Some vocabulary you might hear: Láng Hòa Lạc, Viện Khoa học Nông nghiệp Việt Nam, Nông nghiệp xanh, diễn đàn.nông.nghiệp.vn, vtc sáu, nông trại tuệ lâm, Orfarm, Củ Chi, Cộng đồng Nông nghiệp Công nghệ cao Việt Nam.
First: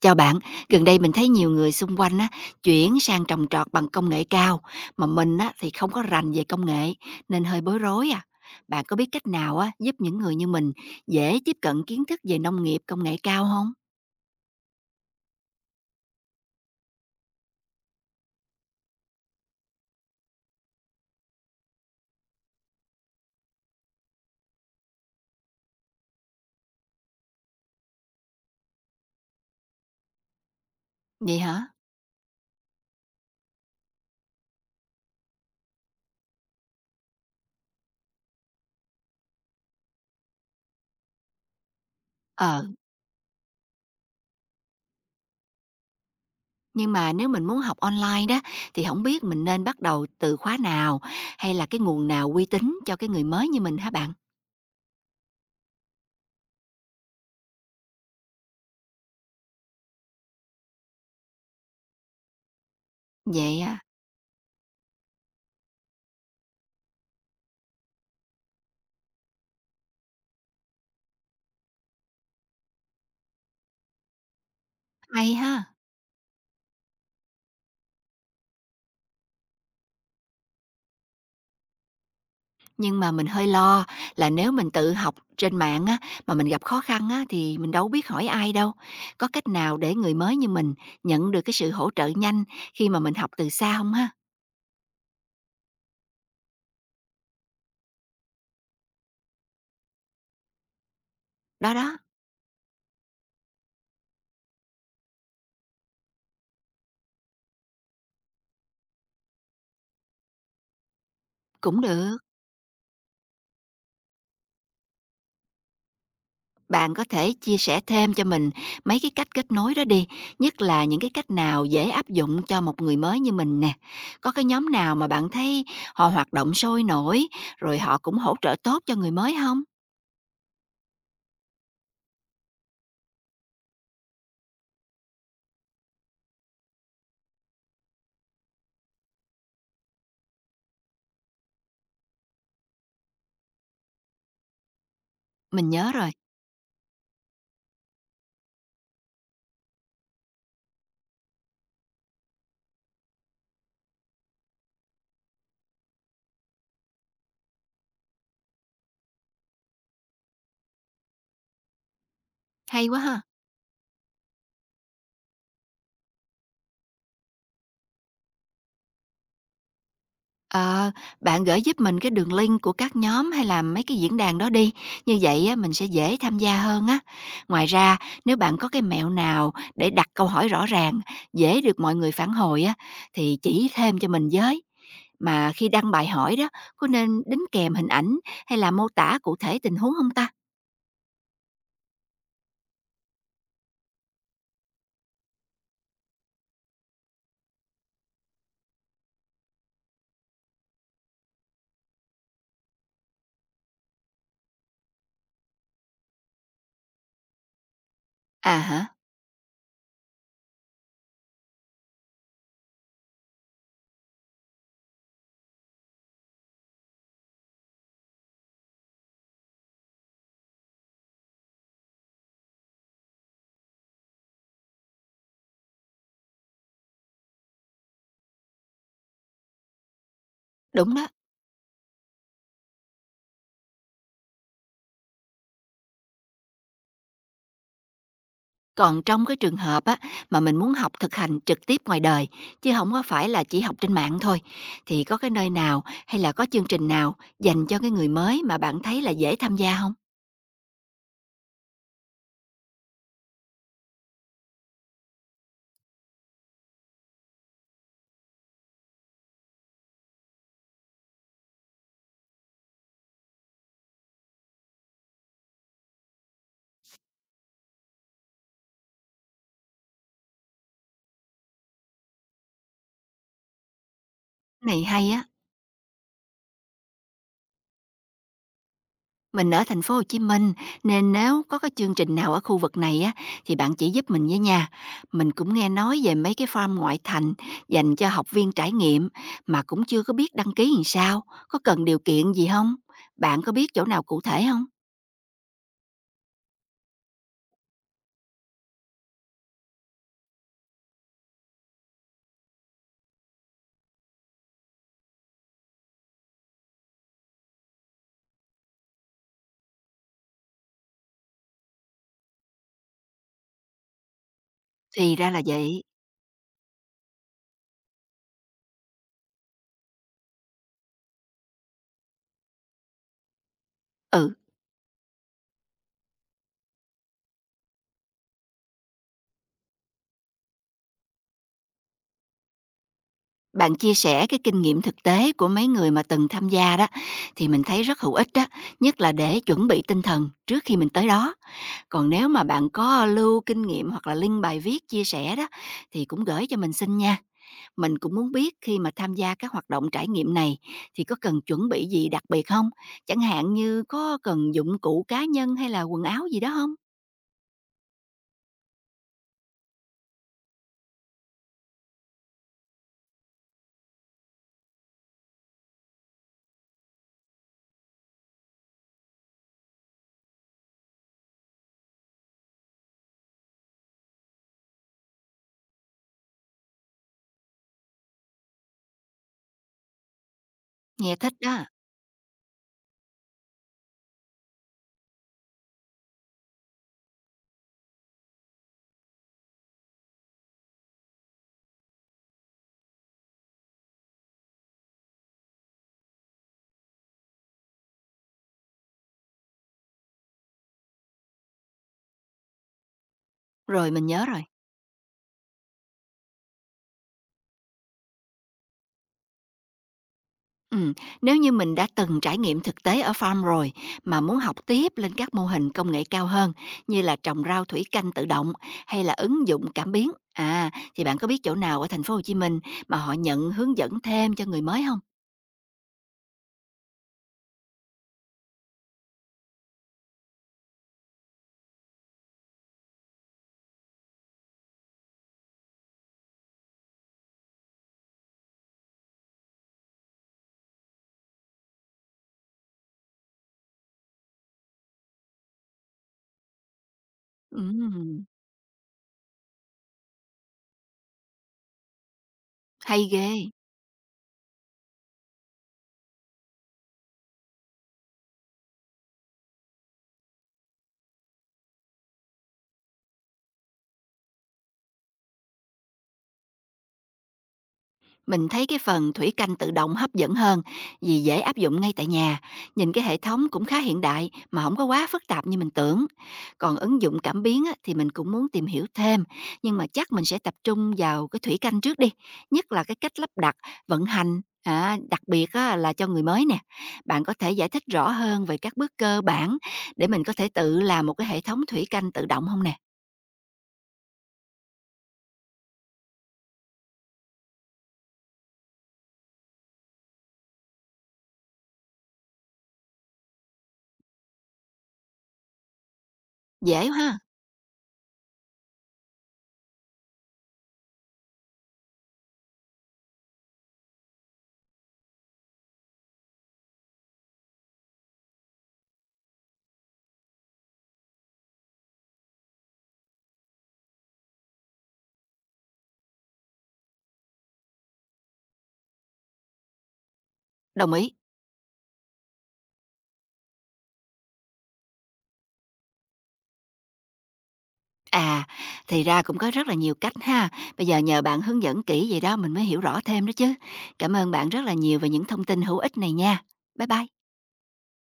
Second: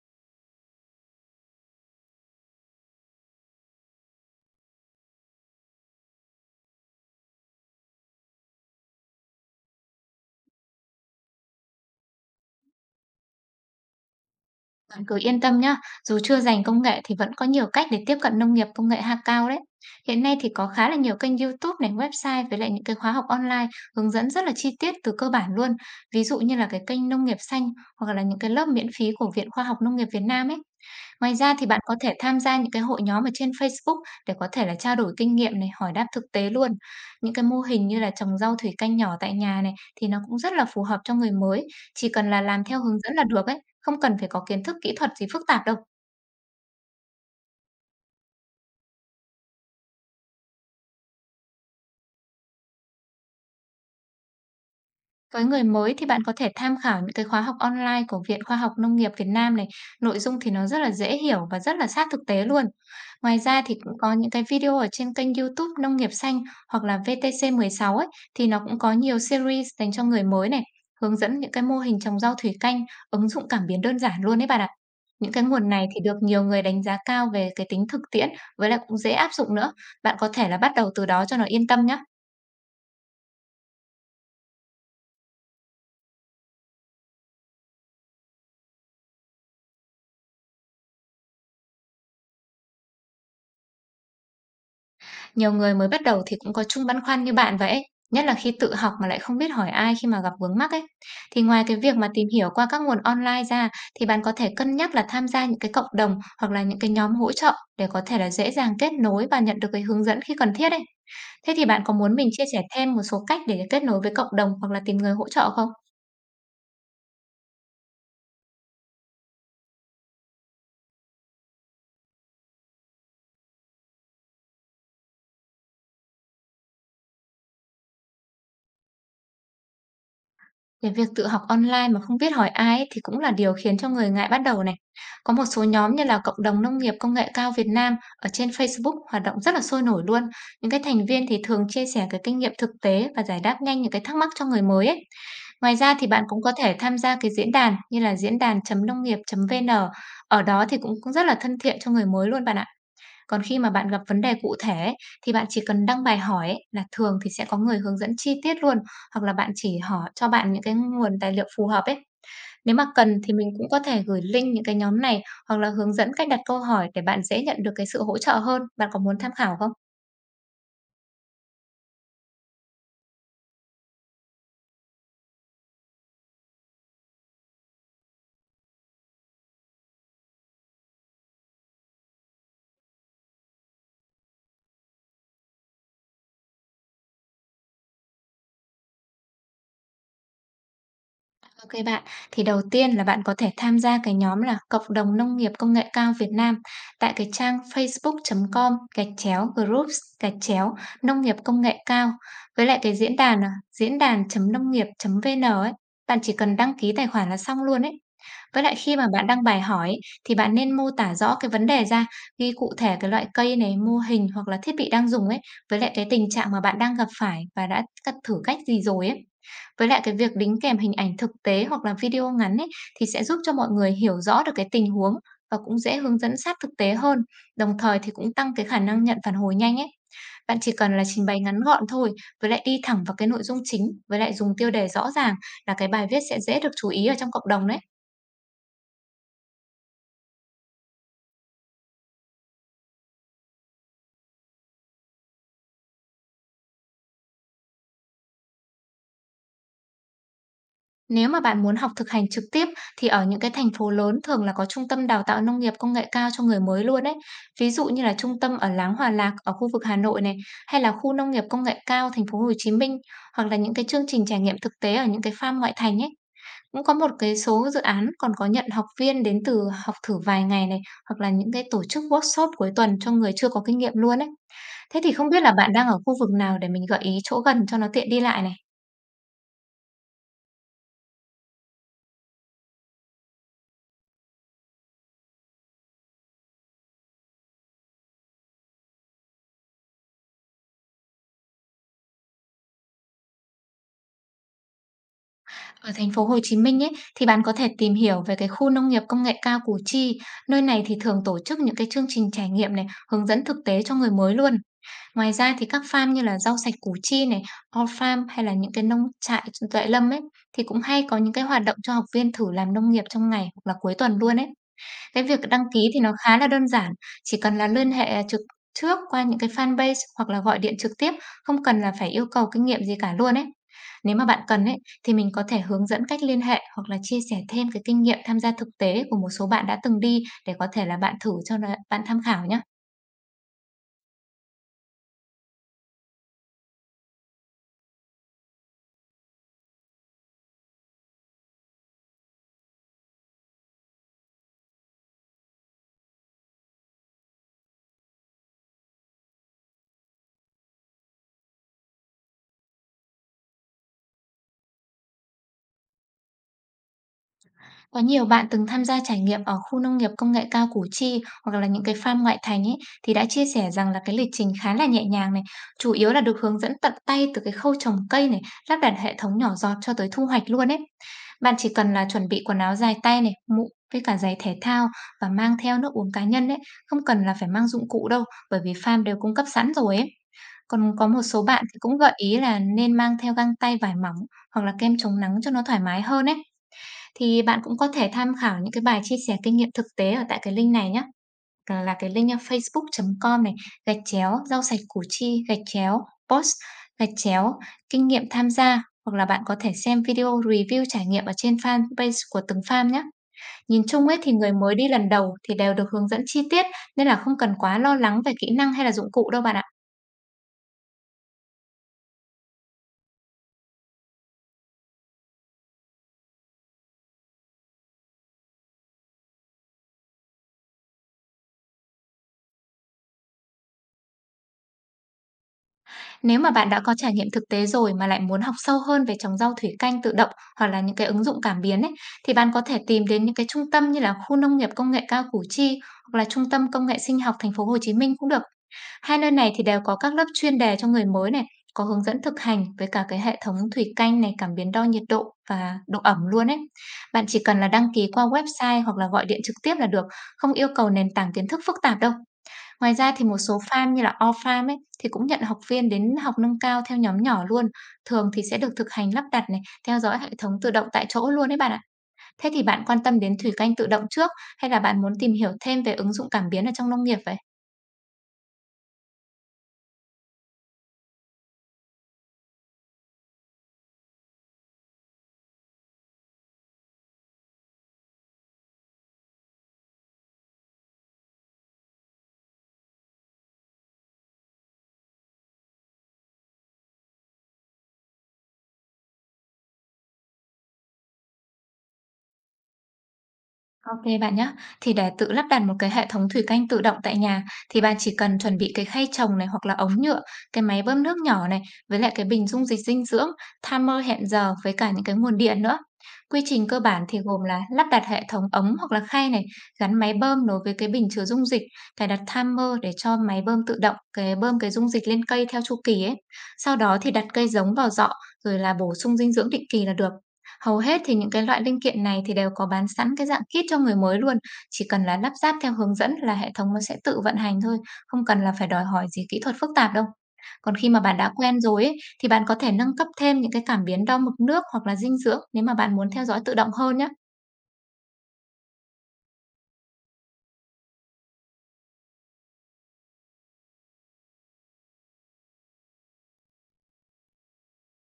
Chào bạn, gần đây mình thấy nhiều người xung quanh á, chuyển sang trồng trọt bằng công nghệ cao, mà mình á, thì không có rành về công nghệ nên hơi bối rối à. Bạn có biết cách nào á, giúp những người như mình dễ tiếp cận kiến thức về nông nghiệp công nghệ cao không? Bạn cứ yên tâm nhá, dù chưa rành công nghệ thì vẫn có nhiều cách để tiếp cận nông nghiệp công nghệ cao đấy. Hiện nay thì có khá là nhiều kênh YouTube này, website với lại những cái khóa học online hướng dẫn rất là chi tiết từ cơ bản luôn. Ví dụ như là cái kênh Nông nghiệp xanh hoặc là những cái lớp miễn phí của Viện Khoa học Nông nghiệp Việt Nam ấy. Ngoài Vậy ra thì hả? bạn có thể tham gia những cái hội nhóm ở trên Facebook để có thể là trao đổi kinh nghiệm này, hỏi đáp thực tế luôn. Những cái mô hình như là trồng rau thủy canh nhỏ tại nhà này thì nó cũng rất là phù hợp cho người mới, chỉ cần là Ờ, làm theo hướng dẫn là được ấy. Không cần phải có kiến thức kỹ thuật gì phức tạp đâu. nhưng mà nếu mình muốn học online đó thì không biết mình nên bắt đầu từ khóa nào hay là cái nguồn nào uy tín cho cái người mới như mình hả bạn? Với người mới thì bạn có thể tham khảo những cái khóa học online của Viện Khoa học Nông nghiệp Việt Nam này, nội dung thì nó rất là dễ hiểu và rất là sát thực tế luôn. Ngoài Vậy ra thì à, cũng có những cái video ở trên kênh YouTube Nông nghiệp xanh hoặc là VTC6 ấy, thì nó cũng có nhiều series dành cho người mới này, hướng dẫn những cái mô hình trồng rau thủy canh, ứng dụng cảm biến đơn giản luôn đấy bạn ạ. Những hay cái nguồn ha. này thì được nhiều người đánh giá cao về cái tính thực tiễn, với lại cũng dễ áp dụng nữa. Bạn có thể là bắt đầu từ đó cho nó yên tâm nhé. Nhưng mà mình hơi lo là nếu mình tự học trên mạng á, mà mình gặp khó khăn á, thì mình đâu biết hỏi ai đâu. Có cách nào để người mới như mình nhận được cái sự hỗ trợ nhanh khi mà mình học từ xa không ha? Nhiều người mới bắt đầu thì cũng có chung băn khoăn như bạn vậy ấy, nhất là khi tự học mà lại không biết hỏi ai khi mà gặp vướng mắc ấy. Thì ngoài Đó cái việc đó, mà tìm hiểu qua các nguồn online ra, thì bạn có thể cân nhắc là tham gia những cái cộng đồng hoặc là những cái nhóm hỗ trợ để có thể là dễ dàng kết nối và nhận được cái hướng dẫn khi cần thiết ấy. Thế thì cũng bạn có muốn được. mình chia sẻ thêm một số cách để kết nối với cộng đồng hoặc là tìm người hỗ trợ không? Bạn có thể chia sẻ thêm cho mình mấy cái cách kết nối đó đi, nhất là những cái cách nào dễ áp dụng cho một người mới như mình nè. Có cái nhóm nào mà bạn thấy họ hoạt động sôi nổi, rồi họ cũng hỗ trợ tốt cho người mới không? Cái việc tự học online mà không biết hỏi ai ấy, thì cũng là điều khiến cho người ngại bắt đầu này. Có một số nhóm như là Cộng đồng Nông nghiệp Công nghệ cao Việt Nam ở trên Facebook hoạt động rất là sôi nổi luôn. Những cái thành viên thì thường chia sẻ cái kinh nghiệm thực tế và giải đáp nhanh những cái thắc mắc cho người mới ấy. Mình Ngoài nhớ ra thì rồi, bạn cũng có thể tham gia cái diễn đàn như là diễn đàn.nông chấm nghiệp.vn. chấm vn. Ở đó thì cũng cũng rất là thân thiện cho người mới luôn bạn ạ. Còn khi mà bạn gặp vấn đề cụ thể ấy, thì bạn chỉ cần đăng bài hỏi ấy, là thường thì sẽ có người hướng dẫn chi tiết luôn, hoặc là bạn chỉ hỏi cho bạn những cái nguồn tài liệu phù hợp ấy. Nếu mà hay quá cần ha. thì mình cũng có thể gửi link những cái nhóm này hoặc là hướng dẫn cách đặt câu hỏi để bạn dễ nhận được cái sự hỗ trợ hơn. Bạn có muốn tham khảo không? Ờ, bạn gửi giúp mình cái đường link của các nhóm hay là mấy cái diễn đàn đó đi, như vậy á mình sẽ dễ tham gia hơn á. Ngoài ra, nếu bạn có cái mẹo nào để đặt câu hỏi rõ ràng, dễ được mọi người phản hồi á thì chỉ thêm cho mình với. Mà khi đăng bài hỏi đó, có nên đính kèm hình ảnh hay là mô tả cụ thể tình huống không ta? Ok bạn, thì đầu tiên là bạn có thể tham gia cái nhóm là Cộng đồng Nông nghiệp Công nghệ cao Việt Nam tại cái trang facebook.com gạch chéo groups gạch chéo nông nghiệp công nghệ cao, với lại cái diễn đàn là diễn đàn.nông nghiệp.vn ấy. Bạn chỉ cần đăng ký tài khoản là xong luôn ấy. À Với lại hả, khi mà bạn đăng bài hỏi ấy, thì bạn nên mô tả rõ cái vấn đề ra, ghi cụ thể cái loại cây này, mô hình hoặc là thiết bị đang dùng ấy, với lại cái tình trạng mà bạn đang gặp phải và đã thử cách gì rồi ấy. Với lại cái việc đính kèm hình ảnh thực tế hoặc là video ngắn ấy, thì sẽ giúp cho mọi người hiểu rõ được cái tình huống và cũng dễ hướng dẫn sát thực tế hơn, đồng thời thì cũng tăng cái khả năng nhận phản hồi nhanh ấy. Bạn chỉ đúng cần là đó. trình bày ngắn gọn thôi, với lại đi thẳng vào cái nội dung chính, với lại dùng tiêu đề rõ ràng là cái bài viết sẽ dễ được chú ý ở trong cộng đồng đấy. Còn trong cái trường hợp á, mà mình muốn học thực hành trực tiếp ngoài đời, chứ không có phải là chỉ học trên mạng thôi, thì có cái nơi nào hay là có chương trình nào dành cho cái người mới mà bạn thấy là dễ tham gia không? Nếu mà bạn muốn học thực hành trực tiếp thì ở những cái thành phố lớn thường là có trung tâm đào tạo nông nghiệp công nghệ cao cho người mới luôn đấy. Ví dụ như là trung tâm ở Láng Hòa Lạc ở khu vực Hà Nội này, hay là khu nông nghiệp công nghệ cao thành phố Hồ Chí Minh, hoặc là những cái chương trình trải nghiệm thực tế ở những cái farm ngoại thành ấy. Cũng có một cái số dự án còn có nhận học viên đến từ học thử vài ngày này, hoặc là những cái tổ chức workshop cuối tuần cho người chưa có kinh nghiệm luôn ấy. Này Thế hay thì á, không biết là bạn đang ở khu vực nào để mình gợi ý chỗ gần cho nó tiện đi lại này. mình ở thành phố Hồ Chí Minh nên nếu có cái chương trình nào ở khu vực này á, thì bạn chỉ giúp mình với nha. Mình cũng nghe nói về mấy cái farm ngoại thành dành cho học viên trải nghiệm mà cũng chưa có biết đăng ký làm sao, có cần điều kiện gì không? Bạn có biết chỗ nào cụ thể không? Ở thành phố Hồ Chí Minh ấy, thì bạn có thể tìm hiểu về cái khu nông nghiệp công nghệ cao Củ Chi. Nơi này thì thường tổ chức những cái chương trình trải nghiệm này, hướng dẫn thực tế cho người mới luôn. Ngoài ra thì các farm như là rau sạch Củ Chi này, Orfarm hay là những cái nông trại tuệ lâm ấy, thì cũng hay có những cái hoạt động cho học viên thử làm nông nghiệp trong ngày hoặc là cuối tuần luôn ấy. Thì Cái ra việc là đăng ký vậy. thì nó khá là đơn giản, chỉ cần là liên hệ trước qua những cái fanpage hoặc là gọi điện trực tiếp, không cần là phải yêu cầu kinh nghiệm gì cả luôn ấy. Nếu mà Ừ. bạn cần ấy, thì mình có thể hướng dẫn cách liên hệ hoặc là chia sẻ thêm cái kinh nghiệm tham gia thực tế của một số bạn đã từng đi, để có thể là bạn thử, cho là bạn tham khảo nhé. Bạn chia sẻ cái kinh nghiệm thực tế của mấy người mà từng tham gia đó thì mình thấy rất hữu ích đó, nhất là để chuẩn bị tinh thần trước khi mình tới đó. Còn nếu mà bạn có lưu kinh nghiệm hoặc là link bài viết chia sẻ đó thì cũng gửi cho mình xin nha. Mình cũng muốn biết khi mà tham gia các hoạt động trải nghiệm này thì có cần chuẩn bị gì đặc biệt không, chẳng hạn như có cần dụng cụ cá nhân hay là quần áo gì đó không? Có nhiều bạn từng tham gia trải nghiệm ở khu nông nghiệp công nghệ cao Củ Chi hoặc là những cái farm ngoại thành ấy, thì đã chia sẻ rằng là cái lịch trình khá là nhẹ nhàng này, chủ yếu là được hướng dẫn tận tay từ cái khâu trồng cây này, lắp đặt hệ thống nhỏ giọt cho tới thu hoạch luôn ấy. Bạn chỉ cần là chuẩn bị quần áo dài tay này, mũ với cả giày thể thao và mang theo nước uống cá nhân đấy, không cần là phải mang dụng cụ đâu, bởi vì farm đều cung cấp sẵn rồi ấy. Còn có Nghe một thích số bạn đó. thì cũng gợi ý là nên mang theo găng tay vải mỏng hoặc là kem chống nắng cho nó thoải mái hơn ấy. Thì bạn cũng có thể tham khảo những cái bài chia sẻ kinh nghiệm thực tế ở tại cái link này nhé. Là cái link, facebook.com này, gạch chéo rau sạch Củ Chi, gạch chéo post, gạch chéo kinh nghiệm tham gia, hoặc là bạn có thể xem video review trải nghiệm ở trên fanpage của từng farm nhé. Nhìn Rồi mình chung ấy nhớ thì rồi. người mới đi lần đầu thì đều được hướng dẫn chi tiết, nên là không cần quá lo lắng về kỹ năng hay là dụng cụ đâu bạn ạ. Ừm, nếu như mình đã từng trải nghiệm thực tế ở farm rồi mà muốn học tiếp lên các mô hình công nghệ cao hơn như là trồng rau thủy canh tự động hay là ứng dụng cảm biến, thì bạn có biết chỗ nào ở thành phố Hồ Chí Minh mà họ nhận hướng dẫn thêm cho người mới không? Nếu mà bạn đã có trải nghiệm thực tế rồi mà lại muốn học sâu hơn về trồng rau thủy canh tự động hoặc là những cái ứng dụng cảm biến ấy, thì bạn có thể tìm đến những cái trung tâm như là khu nông nghiệp công nghệ cao Củ Chi hoặc là trung tâm công nghệ sinh học thành phố Hồ Chí Minh cũng được. Hai nơi này thì đều có các lớp chuyên đề cho người mới này, có hướng dẫn thực hành với cả cái hệ thống thủy canh này, cảm biến đo nhiệt độ và độ ẩm luôn ấy. Bạn chỉ cần là đăng ký qua Ừm, website hoặc là gọi điện trực tiếp là được, không yêu cầu nền tảng kiến thức phức tạp đâu. Ngoài hay ra thì ghê. một số farm như là Orfarm ấy, thì cũng nhận học viên đến học nâng cao theo nhóm nhỏ luôn, thường thì sẽ được thực hành lắp đặt này, theo dõi hệ thống tự động tại chỗ luôn đấy bạn ạ. Thế thì bạn quan tâm đến thủy canh tự động trước, hay là bạn muốn tìm hiểu thêm về ứng dụng cảm biến ở trong nông nghiệp vậy? Mình thấy cái phần thủy canh tự động hấp dẫn hơn vì dễ áp dụng ngay tại nhà. Nhìn cái hệ thống cũng khá hiện đại mà không có quá phức tạp như mình tưởng. Còn ứng dụng cảm biến á, thì mình cũng muốn tìm hiểu thêm, nhưng mà chắc mình sẽ tập trung vào cái thủy canh trước đi, nhất là cái cách lắp đặt, vận hành. À, đặc biệt á, là cho người mới nè, bạn có thể giải thích rõ hơn về các bước cơ bản để mình có thể tự làm một cái hệ thống thủy canh tự động không nè? OK bạn nhé, thì để tự lắp đặt một cái hệ thống thủy canh tự động tại nhà thì bạn chỉ cần chuẩn bị cái khay trồng này hoặc là ống nhựa, cái máy bơm nước nhỏ này, với lại cái bình dung dịch dinh dưỡng, timer hẹn giờ với cả những cái nguồn điện nữa. Quy trình cơ Dễ bản thì ha. gồm là lắp đặt hệ thống ống hoặc là khay này, gắn máy bơm nối với cái bình chứa dung dịch, cài đặt timer để cho máy bơm tự động cái bơm cái dung dịch lên cây theo chu kỳ ấy. Sau đó thì đặt cây giống vào giọ rồi là bổ sung dinh dưỡng định kỳ là được. Hầu hết thì những cái loại linh kiện này thì đều có bán sẵn cái dạng kit cho người mới luôn, chỉ cần là lắp ráp theo hướng dẫn là hệ thống nó sẽ tự vận hành thôi, không cần là phải đòi hỏi gì kỹ thuật phức tạp đâu. Còn khi Đồng mà ý. bạn đã quen rồi ấy, thì bạn có thể nâng cấp thêm những cái cảm biến đo mực nước hoặc là dinh dưỡng nếu mà bạn muốn theo dõi tự động hơn nhé. À, thì ra cũng có rất là nhiều cách ha. Bây giờ nhờ bạn hướng dẫn kỹ vậy đó mình mới hiểu rõ thêm đó chứ. Cảm ơn bạn rất là nhiều về những thông tin hữu ích này nha. Bye bye.